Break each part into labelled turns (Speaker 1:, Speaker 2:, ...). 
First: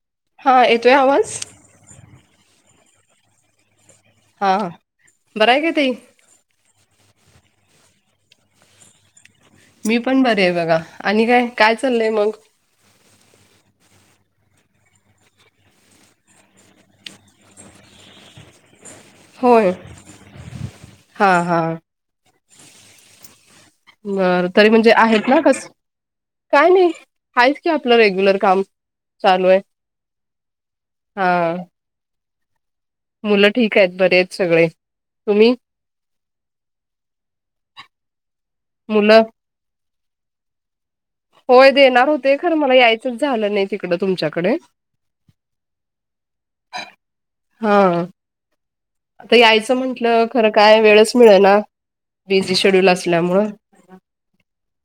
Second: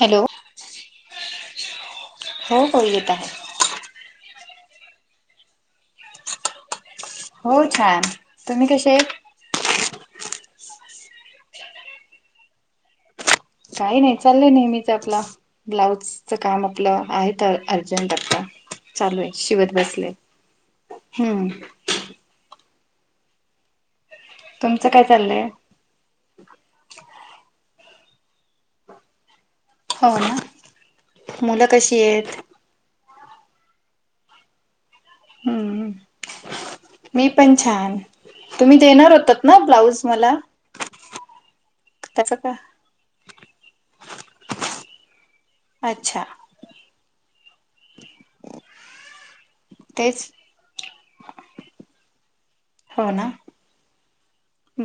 Speaker 1: Hello.
Speaker 2: हा येतोय आवाज.
Speaker 1: हो हो येत आहे.
Speaker 2: हा हा बरं आहे काय ताई?
Speaker 1: हो छान तुम्ही कशे आहेत?
Speaker 2: मी पण बरे आहे बघा आणि काय काय चाललंय मंग?
Speaker 1: काही नाही चाललंय नेहमीच आपला. ब्लाऊजचा काम आपलं आहेत अर्जंट आता चालू आहे
Speaker 2: होय.
Speaker 1: शिवत बसलेय
Speaker 2: हा
Speaker 1: हम्म.
Speaker 2: हा. बरं तरी
Speaker 1: तुमचं
Speaker 2: म्हणजे
Speaker 1: काय
Speaker 2: आहेत ना
Speaker 1: चाललंय
Speaker 2: कस काय नाही आहेच की आपलं रेग्युलर काम चालू आहे.
Speaker 1: हो ना
Speaker 2: हा
Speaker 1: मुलं कशी आहेत?
Speaker 2: मुलं ठीक आहेत बरे आहेत सगळे. तुम्ही
Speaker 1: हम्म मी पण छान तुम्ही देणार
Speaker 2: मुलं?
Speaker 1: होतात ना ब्लाऊज मला.
Speaker 2: होय देणार
Speaker 1: त्याच
Speaker 2: होते
Speaker 1: का
Speaker 2: खरं मला यायचंच झालं नाही तिकडं तुमच्याकडे.
Speaker 1: अच्छा
Speaker 2: हा. आता यायचं म्हंटलं
Speaker 1: तेच
Speaker 2: खरं काय वेळच मिळना बिझी शेड्यूल
Speaker 1: हो ना
Speaker 2: असल्यामूळं.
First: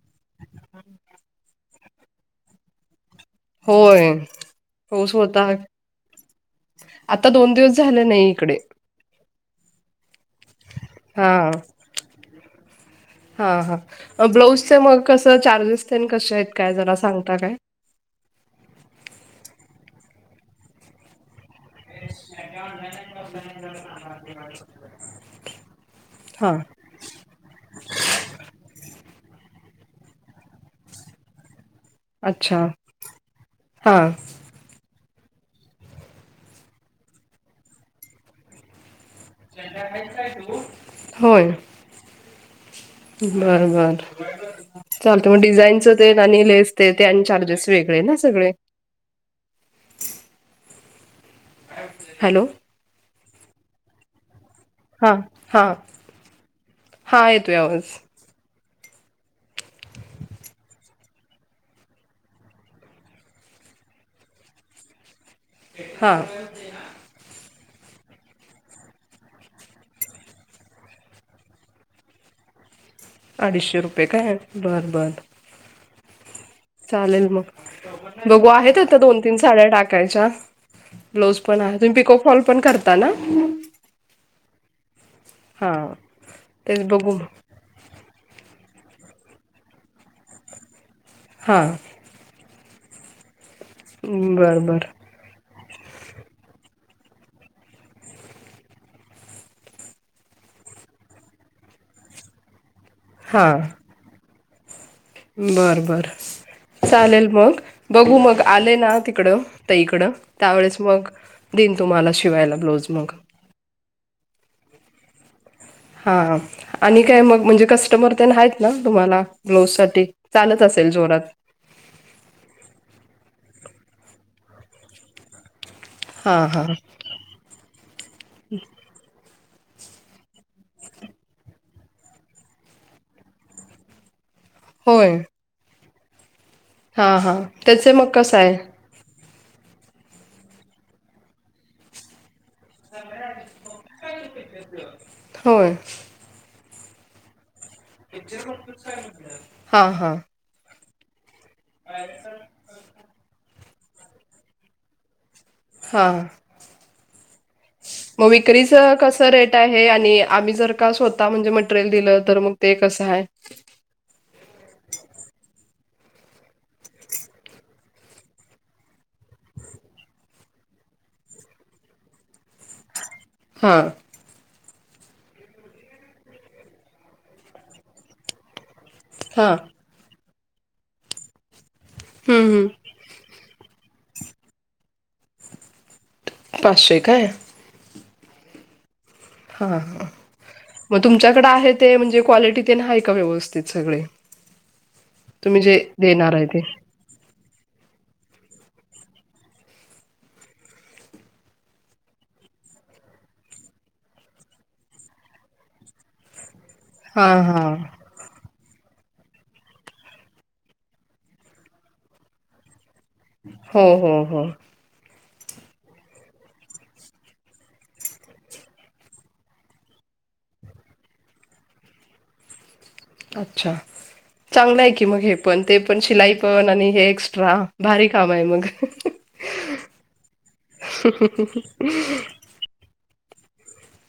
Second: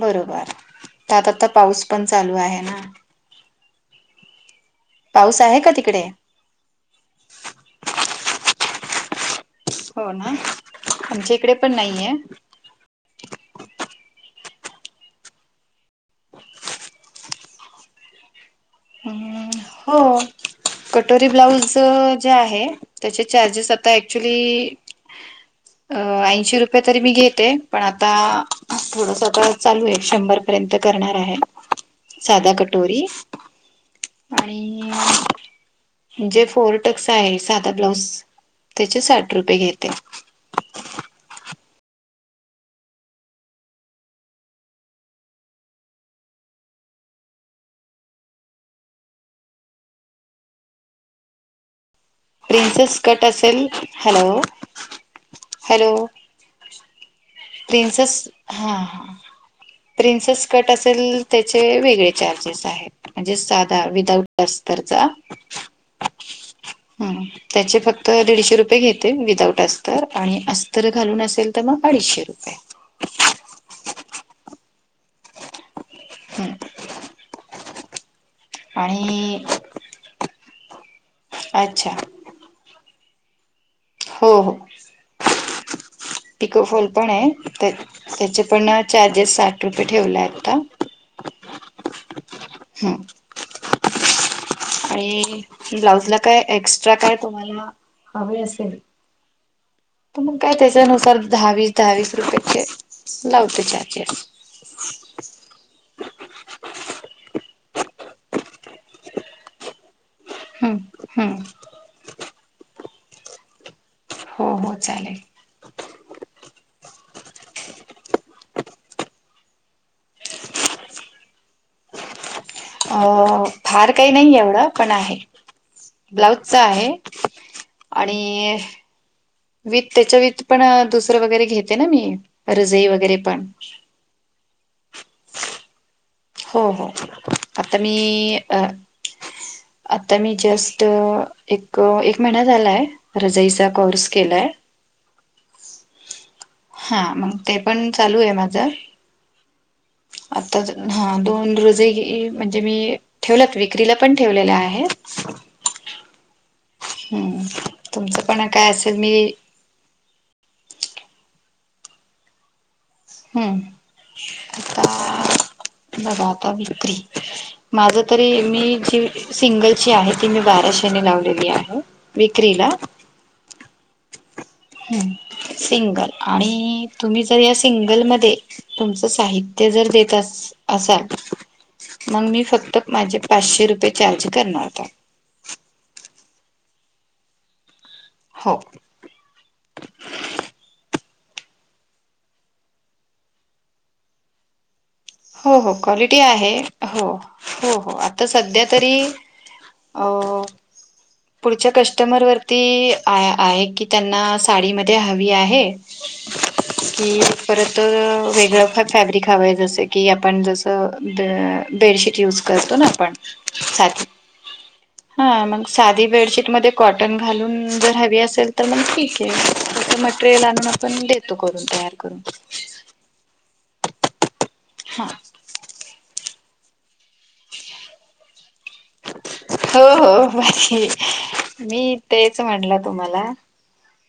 Speaker 1: बरोबर ता ता ता पाऊस पण चालू आहे ना.
Speaker 2: होय.
Speaker 1: पाऊस आहे का तिकडे?
Speaker 2: आता दोन दिवस झाले नाही इकडे.
Speaker 1: हो ना आमच्या
Speaker 2: हा.
Speaker 1: इकडे पण नाहीये.
Speaker 2: हा हा ब्लाऊजचे मग कसं चार्जेस तेन कशे आहेत काय जरा सांगता काय?
Speaker 1: हो कटोरी ब्लाउज त जे आहे त्या चार्जेस आता ऍक्च्युली अ
Speaker 2: हा
Speaker 1: ऐंशी रु पये तरी मी घेते पण आता थोडसा तर चालू आहे शंभर पर्यंत करणार आहे. साधा
Speaker 2: अच्छा
Speaker 1: कटोरी
Speaker 2: हा.
Speaker 1: आणि जे फोर टक्स आहे सादा ब्लाऊज त्याचे साठ. रुपये घेते
Speaker 2: होय बरोबर. चालतं म डिझाईनचं ते आणि लेस ते ते आणि चार्जेस वेगळे ना सगळे. हॅलो.
Speaker 1: प्रिन्सेस कट असेल हॅलो.
Speaker 2: हा हा हा हा ये
Speaker 1: प्रिंसेस हां. प्रिन्सेस कट असेल त्याचे वेगळे चार्जेस आहेत. म्हणजे सादा विदाउट अस्तरचा.
Speaker 2: हा.
Speaker 1: हम्म त्याचे फक्त दीडशे रुपये घेते विदाउट अस्तर आणि अस्तर घालून असेल तर मग अडीचशे रु. [unintelligible]
Speaker 2: अडीचशे रुपये काय बरं बरं.
Speaker 1: हम्म.
Speaker 2: चालेल मग. बघू आहेत आता दोन तीन
Speaker 1: आणि
Speaker 2: साड्या टाकायच्या, ब्लाऊज पण आहे
Speaker 1: अच्छा
Speaker 2: तुम्ही पिको फॉल पण करताना.
Speaker 1: हो हो
Speaker 2: हां
Speaker 1: पिको
Speaker 2: तेच
Speaker 1: फॉल पण
Speaker 2: बघू
Speaker 1: आहे. तर त्याचेपण चार्जेस साठ रुपये ठेवले आहे आत्ता.
Speaker 2: हां.
Speaker 1: हम्म.
Speaker 2: हम्म बरं बरं.
Speaker 1: ते ब्लाउजला काय एक्स्ट्रा काय, तुम्हाला हवे असेल तर मग काय त्याच्यानुसार दहा वीस दहा वीस रुपयचे लावते
Speaker 2: हां
Speaker 1: चार्जेस. [inaudible]
Speaker 2: बर बर. चालेल मग, बघू मग आले ना तिकडं ताईकडं
Speaker 1: हम्म
Speaker 2: त्यावेळेस मग,
Speaker 1: हम्म
Speaker 2: दिन तुम्हाला शिवायला ब्लाउज मग.
Speaker 1: हो हो चालेल.
Speaker 2: हा हा. आणि काय मग, म्हणजे कस्टमर तेन आहेत ना, तुम्हाला ब्लाऊजसाठी चालत असेल जोरात?
Speaker 1: अ फार काही नाही एवढं, पण आहे.
Speaker 2: हां
Speaker 1: ब्लाउजच
Speaker 2: हां
Speaker 1: आहे आणि विथ त्याच्या विथपण दुसरं वगैरे घेते ना मी, रजई वगैरे पण.
Speaker 2: होय.
Speaker 1: हो हो
Speaker 2: हां हां
Speaker 1: आता
Speaker 2: त्याचे
Speaker 1: मी
Speaker 2: मग कसं आहे
Speaker 1: अ आता मी जस्ट एक एक महिना झालाय, रजईचा कोर्स केलाय.
Speaker 2: होय.
Speaker 1: हा, मग ते पण चालू आहे माझं.
Speaker 2: हां हां
Speaker 1: आताच हा दोन रजई घेई म्हणजे मी ठेवल्यात, विक्रीला पण ठेवलेल्या आहेत.
Speaker 2: हा हा.
Speaker 1: हम्म, तुमचं पण आता असंच मी
Speaker 2: काय हे आणि आम्ही जर का स्वतः म्हणजे मटरेल दिलं, तर मग ते कसं आहे?
Speaker 1: हम्म
Speaker 2: [inaudible]
Speaker 1: आता बघा आता विक्री माझं तरी मी जी सिंगलची आहे, ती मी बाराशेने लावलेली आहे. विक्रीला.
Speaker 2: हां.
Speaker 1: हां सिंगल आणि तुम्ही जर या सिंगलमध्ये तुमचं साहित्य जर देत अस असाल, मग मी
Speaker 2: हां
Speaker 1: फक्त माझे पाचशे रुपये चार्ज करणार त्यात.
Speaker 2: पाचशे काय?
Speaker 1: हो.
Speaker 2: हा हा. मग तुमच्याकडे आहे ते, म्हणजे क्वालिटी तेन हाय का व्यवस्थित सगळे?
Speaker 1: हो
Speaker 2: तुम्ही
Speaker 1: हो
Speaker 2: जे
Speaker 1: क्वालिटी
Speaker 2: देणार
Speaker 1: आहे
Speaker 2: ते
Speaker 1: हो. हो हो, आता सध्यातरी अ पुढच्या कस्टमरवरती आ आहे, की त्यांना साडीमध्ये हवी आहे
Speaker 2: [inaudible]
Speaker 1: की
Speaker 2: हा हा
Speaker 1: परत वेगळं फ फॅब्रिक हवं आहे, जसं की आपण जसं ब बेडशीट यूज करतो ना आपण
Speaker 2: हम्म
Speaker 1: साधी
Speaker 2: हम्म हम्म.
Speaker 1: हा म साधी बेडशीटमध्ये कॉटन घालून जर हवी असेल, तर मग ठीक आहे. [unintelligible] मटरेल आणून पण मी देतो करून, तयार करून.
Speaker 2: अच्छा, चांगलं आहे की
Speaker 1: हा
Speaker 2: मग हेपण. ते पण शिलाई पण आणि हे एक्स्ट्रा भारी काम आहे मग.
Speaker 1: हो हो, [unintelligible] मी तेच म्हटलं तुम्हाला.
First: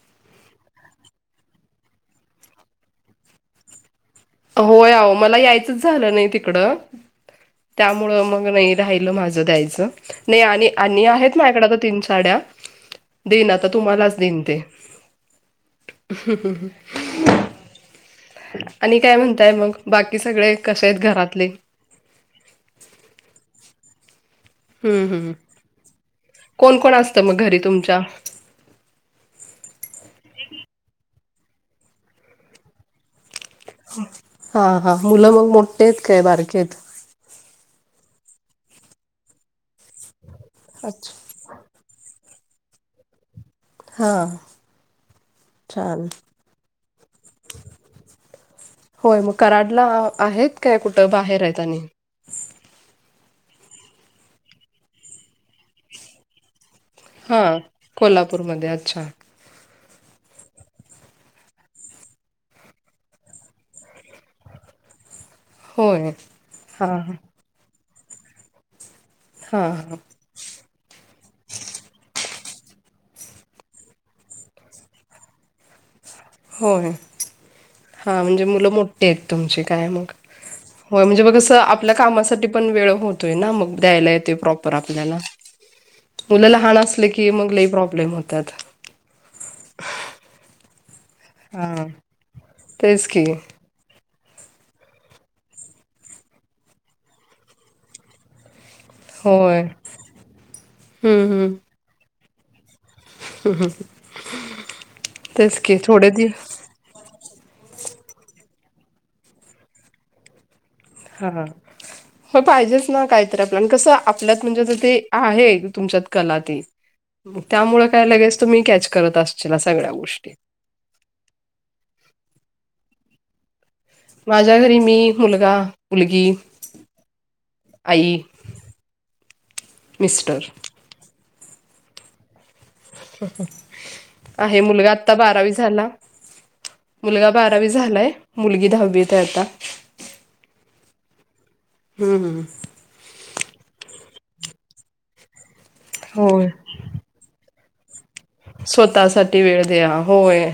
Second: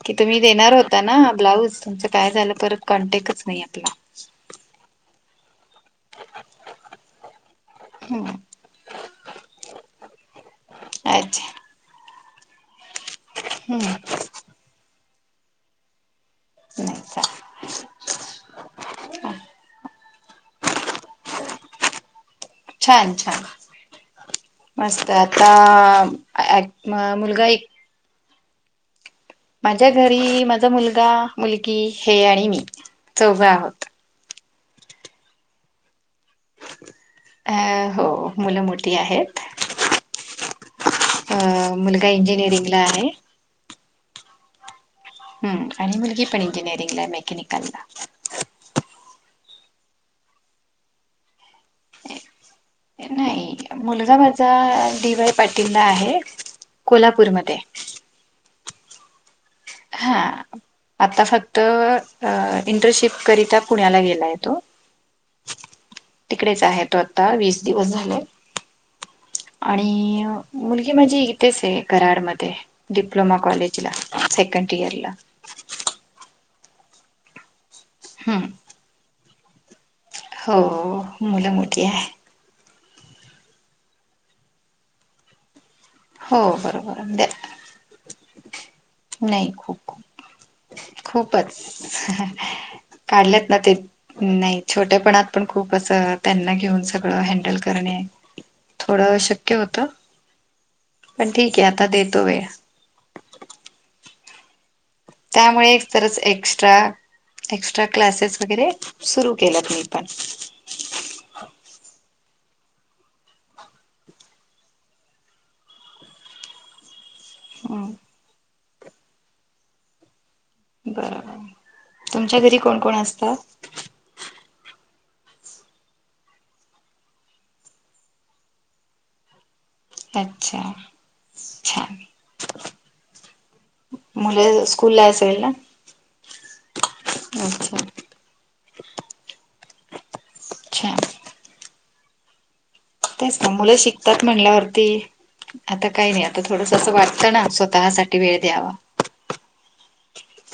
Speaker 1: ती तुम्ही देणार होता ना ब्लाऊजचं तुमचं काय झालं, परत कॉन्टॅक्टच नाहीये ते.
Speaker 2: होय आओ, मला यायचंच झालं नाही तिकडं. त्यामुळं
Speaker 1: हम्म
Speaker 2: मग नाही राहिलं माझं द्यायाचं नाही आणि आहेत माझ्याकडं
Speaker 1: अच्छा
Speaker 2: आता तीन साड्या. दिन आता
Speaker 1: हम्म
Speaker 2: तुम्हालाच देईन ते.
Speaker 1: नाही
Speaker 2: आणि काय म्हणताय मग, बाकी सगळे कसे आहेत घरातले?
Speaker 1: छान छान.
Speaker 2: हम्म
Speaker 1: मस्त
Speaker 2: हम्म
Speaker 1: आता
Speaker 2: कोण कोण
Speaker 1: [unintelligible]
Speaker 2: असतं मग
Speaker 1: मुलगा
Speaker 2: घरी
Speaker 1: एक
Speaker 2: तुमच्या
Speaker 1: माझ्या घरी माझा मुलगा, मुलगी हे आणि मी चौघं आहोत.
Speaker 2: हा हा, मुलं मग मोठी आहेत काय बारकी हायत?
Speaker 1: अ हो, मुलं मोठी आहेत.
Speaker 2: अच्छा.
Speaker 1: अ मुलगा इंजिनिअरिंगला आहे.
Speaker 2: हां.
Speaker 1: हम्म आणि मुलगीपण इंजीनिअरिंगला आहे, मेकॅनिकलला.
Speaker 2: होय मग कराडला आहेत, काय कुठं बाहेर आहेत आणि?
Speaker 1: नाही, मुलगा माझा डी वाय पाटीलला आहे. कोल्हापूरमध्ये
Speaker 2: हा, कोल्हापूरमध्ये अच्छा.
Speaker 1: हा. आता फक्त इंटरशिप करिता पुण्याला गेलाय तो.
Speaker 2: होय
Speaker 1: तिकडेच आहे
Speaker 2: हा
Speaker 1: तो
Speaker 2: हा
Speaker 1: आता वीस दिवस झाले
Speaker 2: हा हा
Speaker 1: आणि मुलगी माझी इथेच आहे कराडमध्ये. डिप्लोमा कॉलेजला सेकंड इयरला.
Speaker 2: होय, हा म्हणजे
Speaker 1: हम्म
Speaker 2: मुलं मो ठी आहेत तुमची काय मग.
Speaker 1: हो
Speaker 2: होय म्हणजे मग
Speaker 1: मुलं
Speaker 2: कसं
Speaker 1: मोठी
Speaker 2: आपल्या
Speaker 1: आहे
Speaker 2: कामासाठी पण वेळ होतोय ना, मग द्यायला येतोय प्रॉपर आपल्याला.
Speaker 1: हो
Speaker 2: मुलं लाहान
Speaker 1: बरोबर
Speaker 2: असले
Speaker 1: म्हणजे
Speaker 2: की, मग लय प्रॉब्लेम होतात.
Speaker 1: नाही, [unintelligible] खूपच
Speaker 2: हा तेच की
Speaker 1: काढलेत ना ते नाही छोटेपणात पण खूपच त्यांना घेऊन सगळं हँडल करणे थोडं अशक्य
Speaker 2: होय
Speaker 1: होतं
Speaker 2: हम्म
Speaker 1: पण
Speaker 2: हम्म
Speaker 1: ठीक आहे, आता देतो वेळ.
Speaker 2: तेच
Speaker 1: त्यामुळे
Speaker 2: की
Speaker 1: एक
Speaker 2: थोडे
Speaker 1: तरच
Speaker 2: दि
Speaker 1: [unintelligible] एक्स्ट्रा क्लासेस वगैरे सुरू केल्यात मीपण.
Speaker 2: हा हा. हो पाहिजेच ना काहीतरी आपलं आणि कसं आपल्यात म्हणजे ते आहे तुमच्यात कला ती. त्यामुळे काय लगेच तुम्ही कॅच करत असतीला, सगळ्या गोष्टी.
Speaker 1: बर, तुमच्या घरी कोण कोण असतात?
Speaker 2: माझ्या घरी मी, मुलगा, मुलगी, आई. मिस्टर
Speaker 1: अच्छा छान.
Speaker 2: आहे
Speaker 1: मुलं
Speaker 2: मुलगा
Speaker 1: स्कूलला
Speaker 2: आता
Speaker 1: असेल ना?
Speaker 2: बारावी झाला. मुलगा बारावी
Speaker 1: अच्छा
Speaker 2: झालाय, मुलगी दहावीत हाय आता.
Speaker 1: अच्छा.
Speaker 2: हम्म हम्म.
Speaker 1: तेच ना मुलं शिकतात म्हणल्यावरती, आता काही नाही आता
Speaker 2: होय
Speaker 1: थोडसं तसं वाटतं ना स्वतःसाठी वेळ द्या
Speaker 2: स्वतः साठी वेळ द्या होय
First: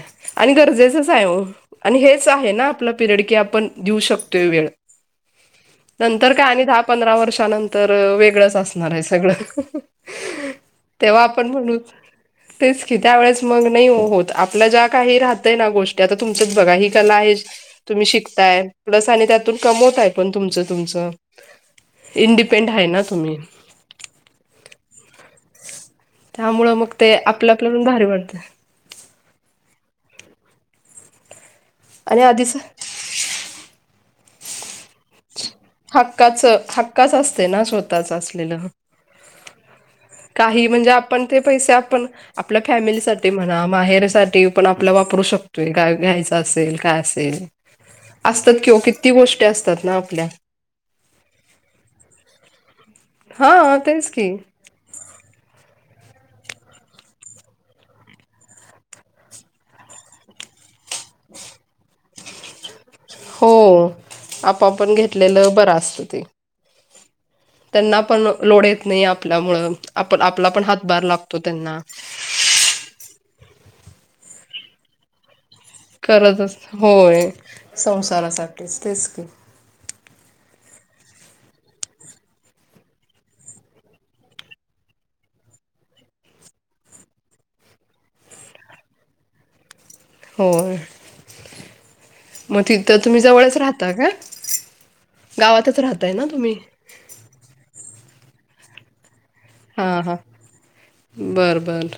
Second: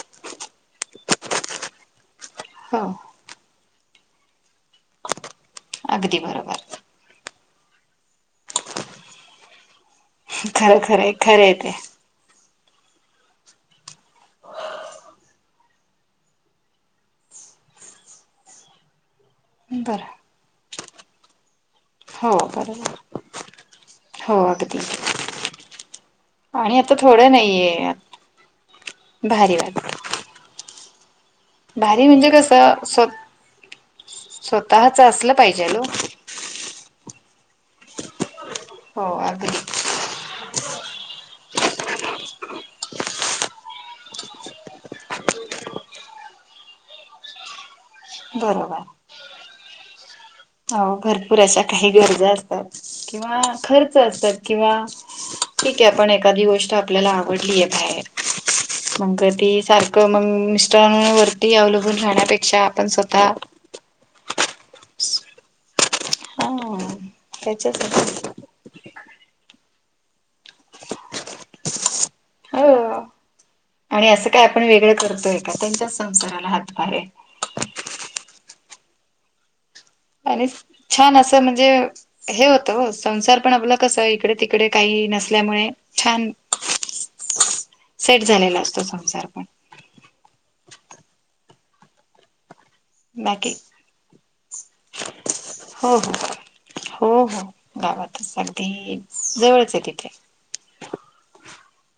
Speaker 2: आणि गरजेचंच आहे हो. आणि हेच आहे ना
Speaker 1: हो
Speaker 2: आपला पिरियड की आपण देऊ शकतोय वेळ.
Speaker 1: अगदी
Speaker 2: नंतर काय
Speaker 1: बरोबर
Speaker 2: आणि दहा पंधरा वर्षानंतर वेगळंच असणार आहे सगळं.
Speaker 1: खर खरं
Speaker 2: तेव्हा
Speaker 1: खरं
Speaker 2: आपण
Speaker 1: आहे ते.
Speaker 2: म्हणू तेच की, त्या वेळेस मग नाहीहो होत. आपल्या ज्या काही राहतय ना गोष्टी, आता तुमचंच बघा. ही कला आहे तुम्ही शिकताय, प्लस आणि त्यातून कमवताय
Speaker 1: बरं
Speaker 2: पण तुमचं तुमचं.
Speaker 1: हो
Speaker 2: इंडिपेंड हाय
Speaker 1: बरोबर
Speaker 2: ना तुम्ही.
Speaker 1: हो अगदी
Speaker 2: त्यामुळं
Speaker 1: आणि
Speaker 2: मग
Speaker 1: आता
Speaker 2: ते
Speaker 1: थोडं
Speaker 2: आपलं आपलं पण
Speaker 1: नाहीये
Speaker 2: भारी वाटतं.
Speaker 1: भारी वाग भारी
Speaker 2: आणि
Speaker 1: म्हणजे
Speaker 2: आधीच
Speaker 1: कसं स्व स्वतःच असलं पाहिजेलो.
Speaker 2: हकाच हक्काच असते ना स्वतःच असलेलं.
Speaker 1: हो अगदी
Speaker 2: काही म्हणजे आपण ते पैसे आपण आपल्या फॅमिलीसाठी म्हणा माहेरसाठी पण आपलं वापरू शकतोय घ्यायचं असेल काय असेल. असतात किं ओ
Speaker 1: बरोबर
Speaker 2: किती गोष्टी असतात ना आपल्या.
Speaker 1: हो भरपूर अशा काही गरजा असतात किंवा
Speaker 2: हा
Speaker 1: खर्च
Speaker 2: तेच की
Speaker 1: असतात किंवा ठीक आहे पण एखादी गोष्ट आपल्याला आवडलीय बाहेर मंग ती सारखं मग मिस्टरां वरती अवलबून राहण्यापेक्षा आपण स्व
Speaker 2: हो आपो आपण घेतलेलं बरं असतं ते.
Speaker 1: हां
Speaker 2: त्यांना पण लोड येत नाही आपल्यामुळं आप आपला पण हातबार लागतो त्यांना.
Speaker 1: हो आणि असं काय आपण वेगळं करतोय का त्यांच्याच संसाराला
Speaker 2: करतच
Speaker 1: हातभार आहे.
Speaker 2: होय संसारासाठीच तेच की.
Speaker 1: आणि छान असं म्हणजे हे होतं संसार पण आपला कस इकडे तिकडे काही नसल्यामुळे छान
Speaker 2: [inaudible]
Speaker 1: सेट झालेला असतो संसार पण.
Speaker 2: होय. मग तिथं तुम्ही
Speaker 1: बाकी
Speaker 2: जवळच राहता का गावातच
Speaker 1: हो
Speaker 2: राहताय
Speaker 1: हो
Speaker 2: ना तुम्ही.
Speaker 1: हो हो गावातच अगदी जवळ.
Speaker 2: हां हां बरं बरं.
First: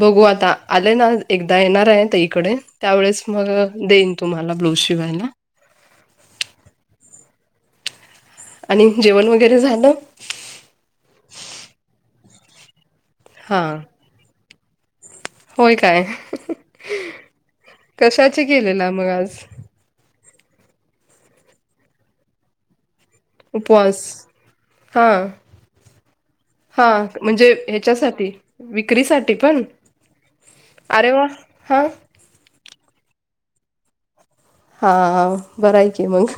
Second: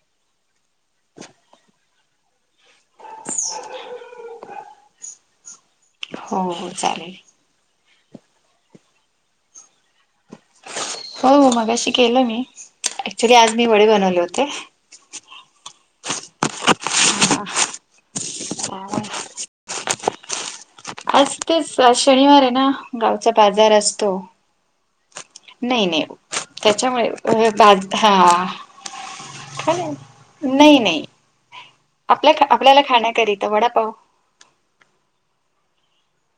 Speaker 2: बघू आता आलेय ना एकदा येणार आहे ते इकडे? त्यावेळेस मग देईन तुम्हाला ब्लूज शिवायला.
Speaker 1: हो हो चालेल.
Speaker 2: आणि जेवण वगैरे झालं?
Speaker 1: हो मगाशी केलं मी ऍक्च्युली आज मी
Speaker 2: हां
Speaker 1: वडे बनवले होते.
Speaker 2: होय काय कशाचे केलेलं मग आज?
Speaker 1: असतेस शनिवार आहे ना गावचा बाजार
Speaker 2: उपवास
Speaker 1: असतो.
Speaker 2: हा
Speaker 1: नाही नाही.
Speaker 2: हा
Speaker 1: त्याच्यामुळे
Speaker 2: म्हणजे
Speaker 1: बाज हा
Speaker 2: ह्याच्यासाठी विक्रीसाठी पण?
Speaker 1: नाही नाही
Speaker 2: अरे वा हां.
Speaker 1: आपल्या आपल्याला खाण्याकरीतं वडापाव.
Speaker 2: हाव बरं आहे की मंग.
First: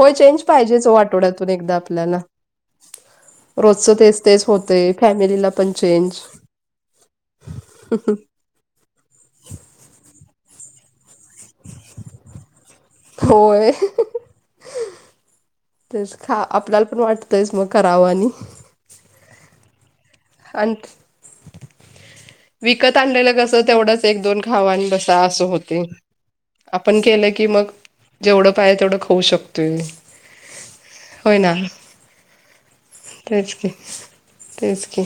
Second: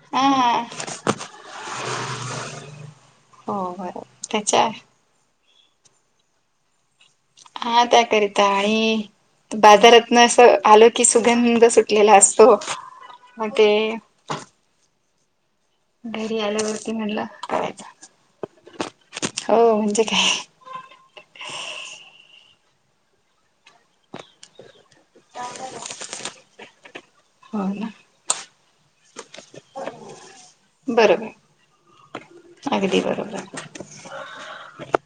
Speaker 2: होय चेंज
Speaker 1: हा
Speaker 2: पाहिजेच हो आठवड्यातून एकदा आपल्याला.
Speaker 1: हो
Speaker 2: रोजचं
Speaker 1: बरोबर
Speaker 2: तेच तेच
Speaker 1: त्याच्या
Speaker 2: होते फॅमिलीला पण चेंज.
Speaker 1: हा त्याकरीता आणि बाजारातनं असं आलो कि सुगंध सुटलेला असतो. मग
Speaker 2: होय.
Speaker 1: ते
Speaker 2: तेच खा
Speaker 1: घरी
Speaker 2: आपल्याला
Speaker 1: आल्यावरती
Speaker 2: पण
Speaker 1: म्हणलं
Speaker 2: वाटतयस मग
Speaker 1: करायचा
Speaker 2: करावं आणि.
Speaker 1: हो म्हणजे काय.
Speaker 2: अंत विकत आणलेलं कसं तेवढंच ते एक दोन खावा आणि बसा असं होतंय, आपण केलं की
Speaker 1: हो
Speaker 2: मग
Speaker 1: ना
Speaker 2: जेवढं पायजे तेवढं खाऊ शकतोय. होय
Speaker 1: बरोबर
Speaker 2: ना,
Speaker 1: अगदी बरोबर
Speaker 2: तेच की. तेच की.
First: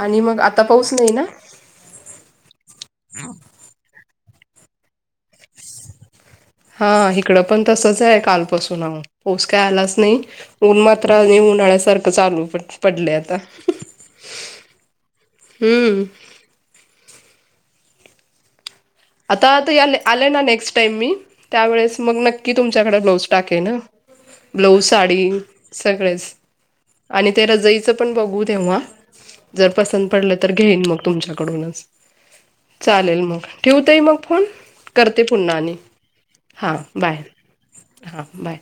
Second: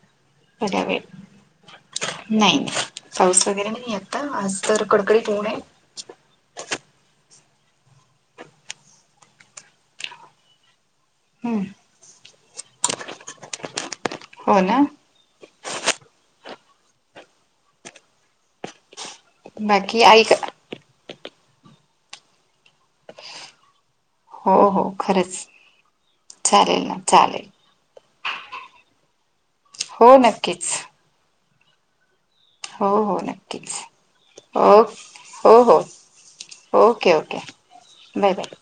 Speaker 2: आणि मग आ
Speaker 1: पट्यावे नाही पाऊस वगैरे नाहीये आता आज तर कडकडीत ऊण आहे.
Speaker 2: हा इकडं पण तसचं आहे कालपसून पोस काय आलाच नाही ऊन मात्र आणि
Speaker 1: हम्म
Speaker 2: उन्हाळ्यासारखं चालू पड पडलंय आता.
Speaker 1: हो ना.
Speaker 2: हम्म. आता त याले
Speaker 1: बाकी आई
Speaker 2: आले
Speaker 1: का,
Speaker 2: ना नेक्स्ट टाईम मी, त्यावेेळेस मग नक्की तुमच्याकडे ब्लाऊज टाकेन हां.
Speaker 1: हो
Speaker 2: ब्लऊज,
Speaker 1: हो
Speaker 2: साडी
Speaker 1: खरंच
Speaker 2: सगळेच
Speaker 1: चालेल ना
Speaker 2: आणि ते
Speaker 1: चालेल
Speaker 2: रजई चंपण बघू तेव्हा. जर पसंत
Speaker 1: हो
Speaker 2: पडलं, तर
Speaker 1: नक्कीच
Speaker 2: घेईन मग तुमच्याकडूनच.
Speaker 1: हो हो नक्की.
Speaker 2: ठेव ताई मग फोन, करते पुन्हा आणि.
Speaker 1: हो
Speaker 2: हां
Speaker 1: ओके
Speaker 2: बाय,
Speaker 1: ओके
Speaker 2: हां बाय.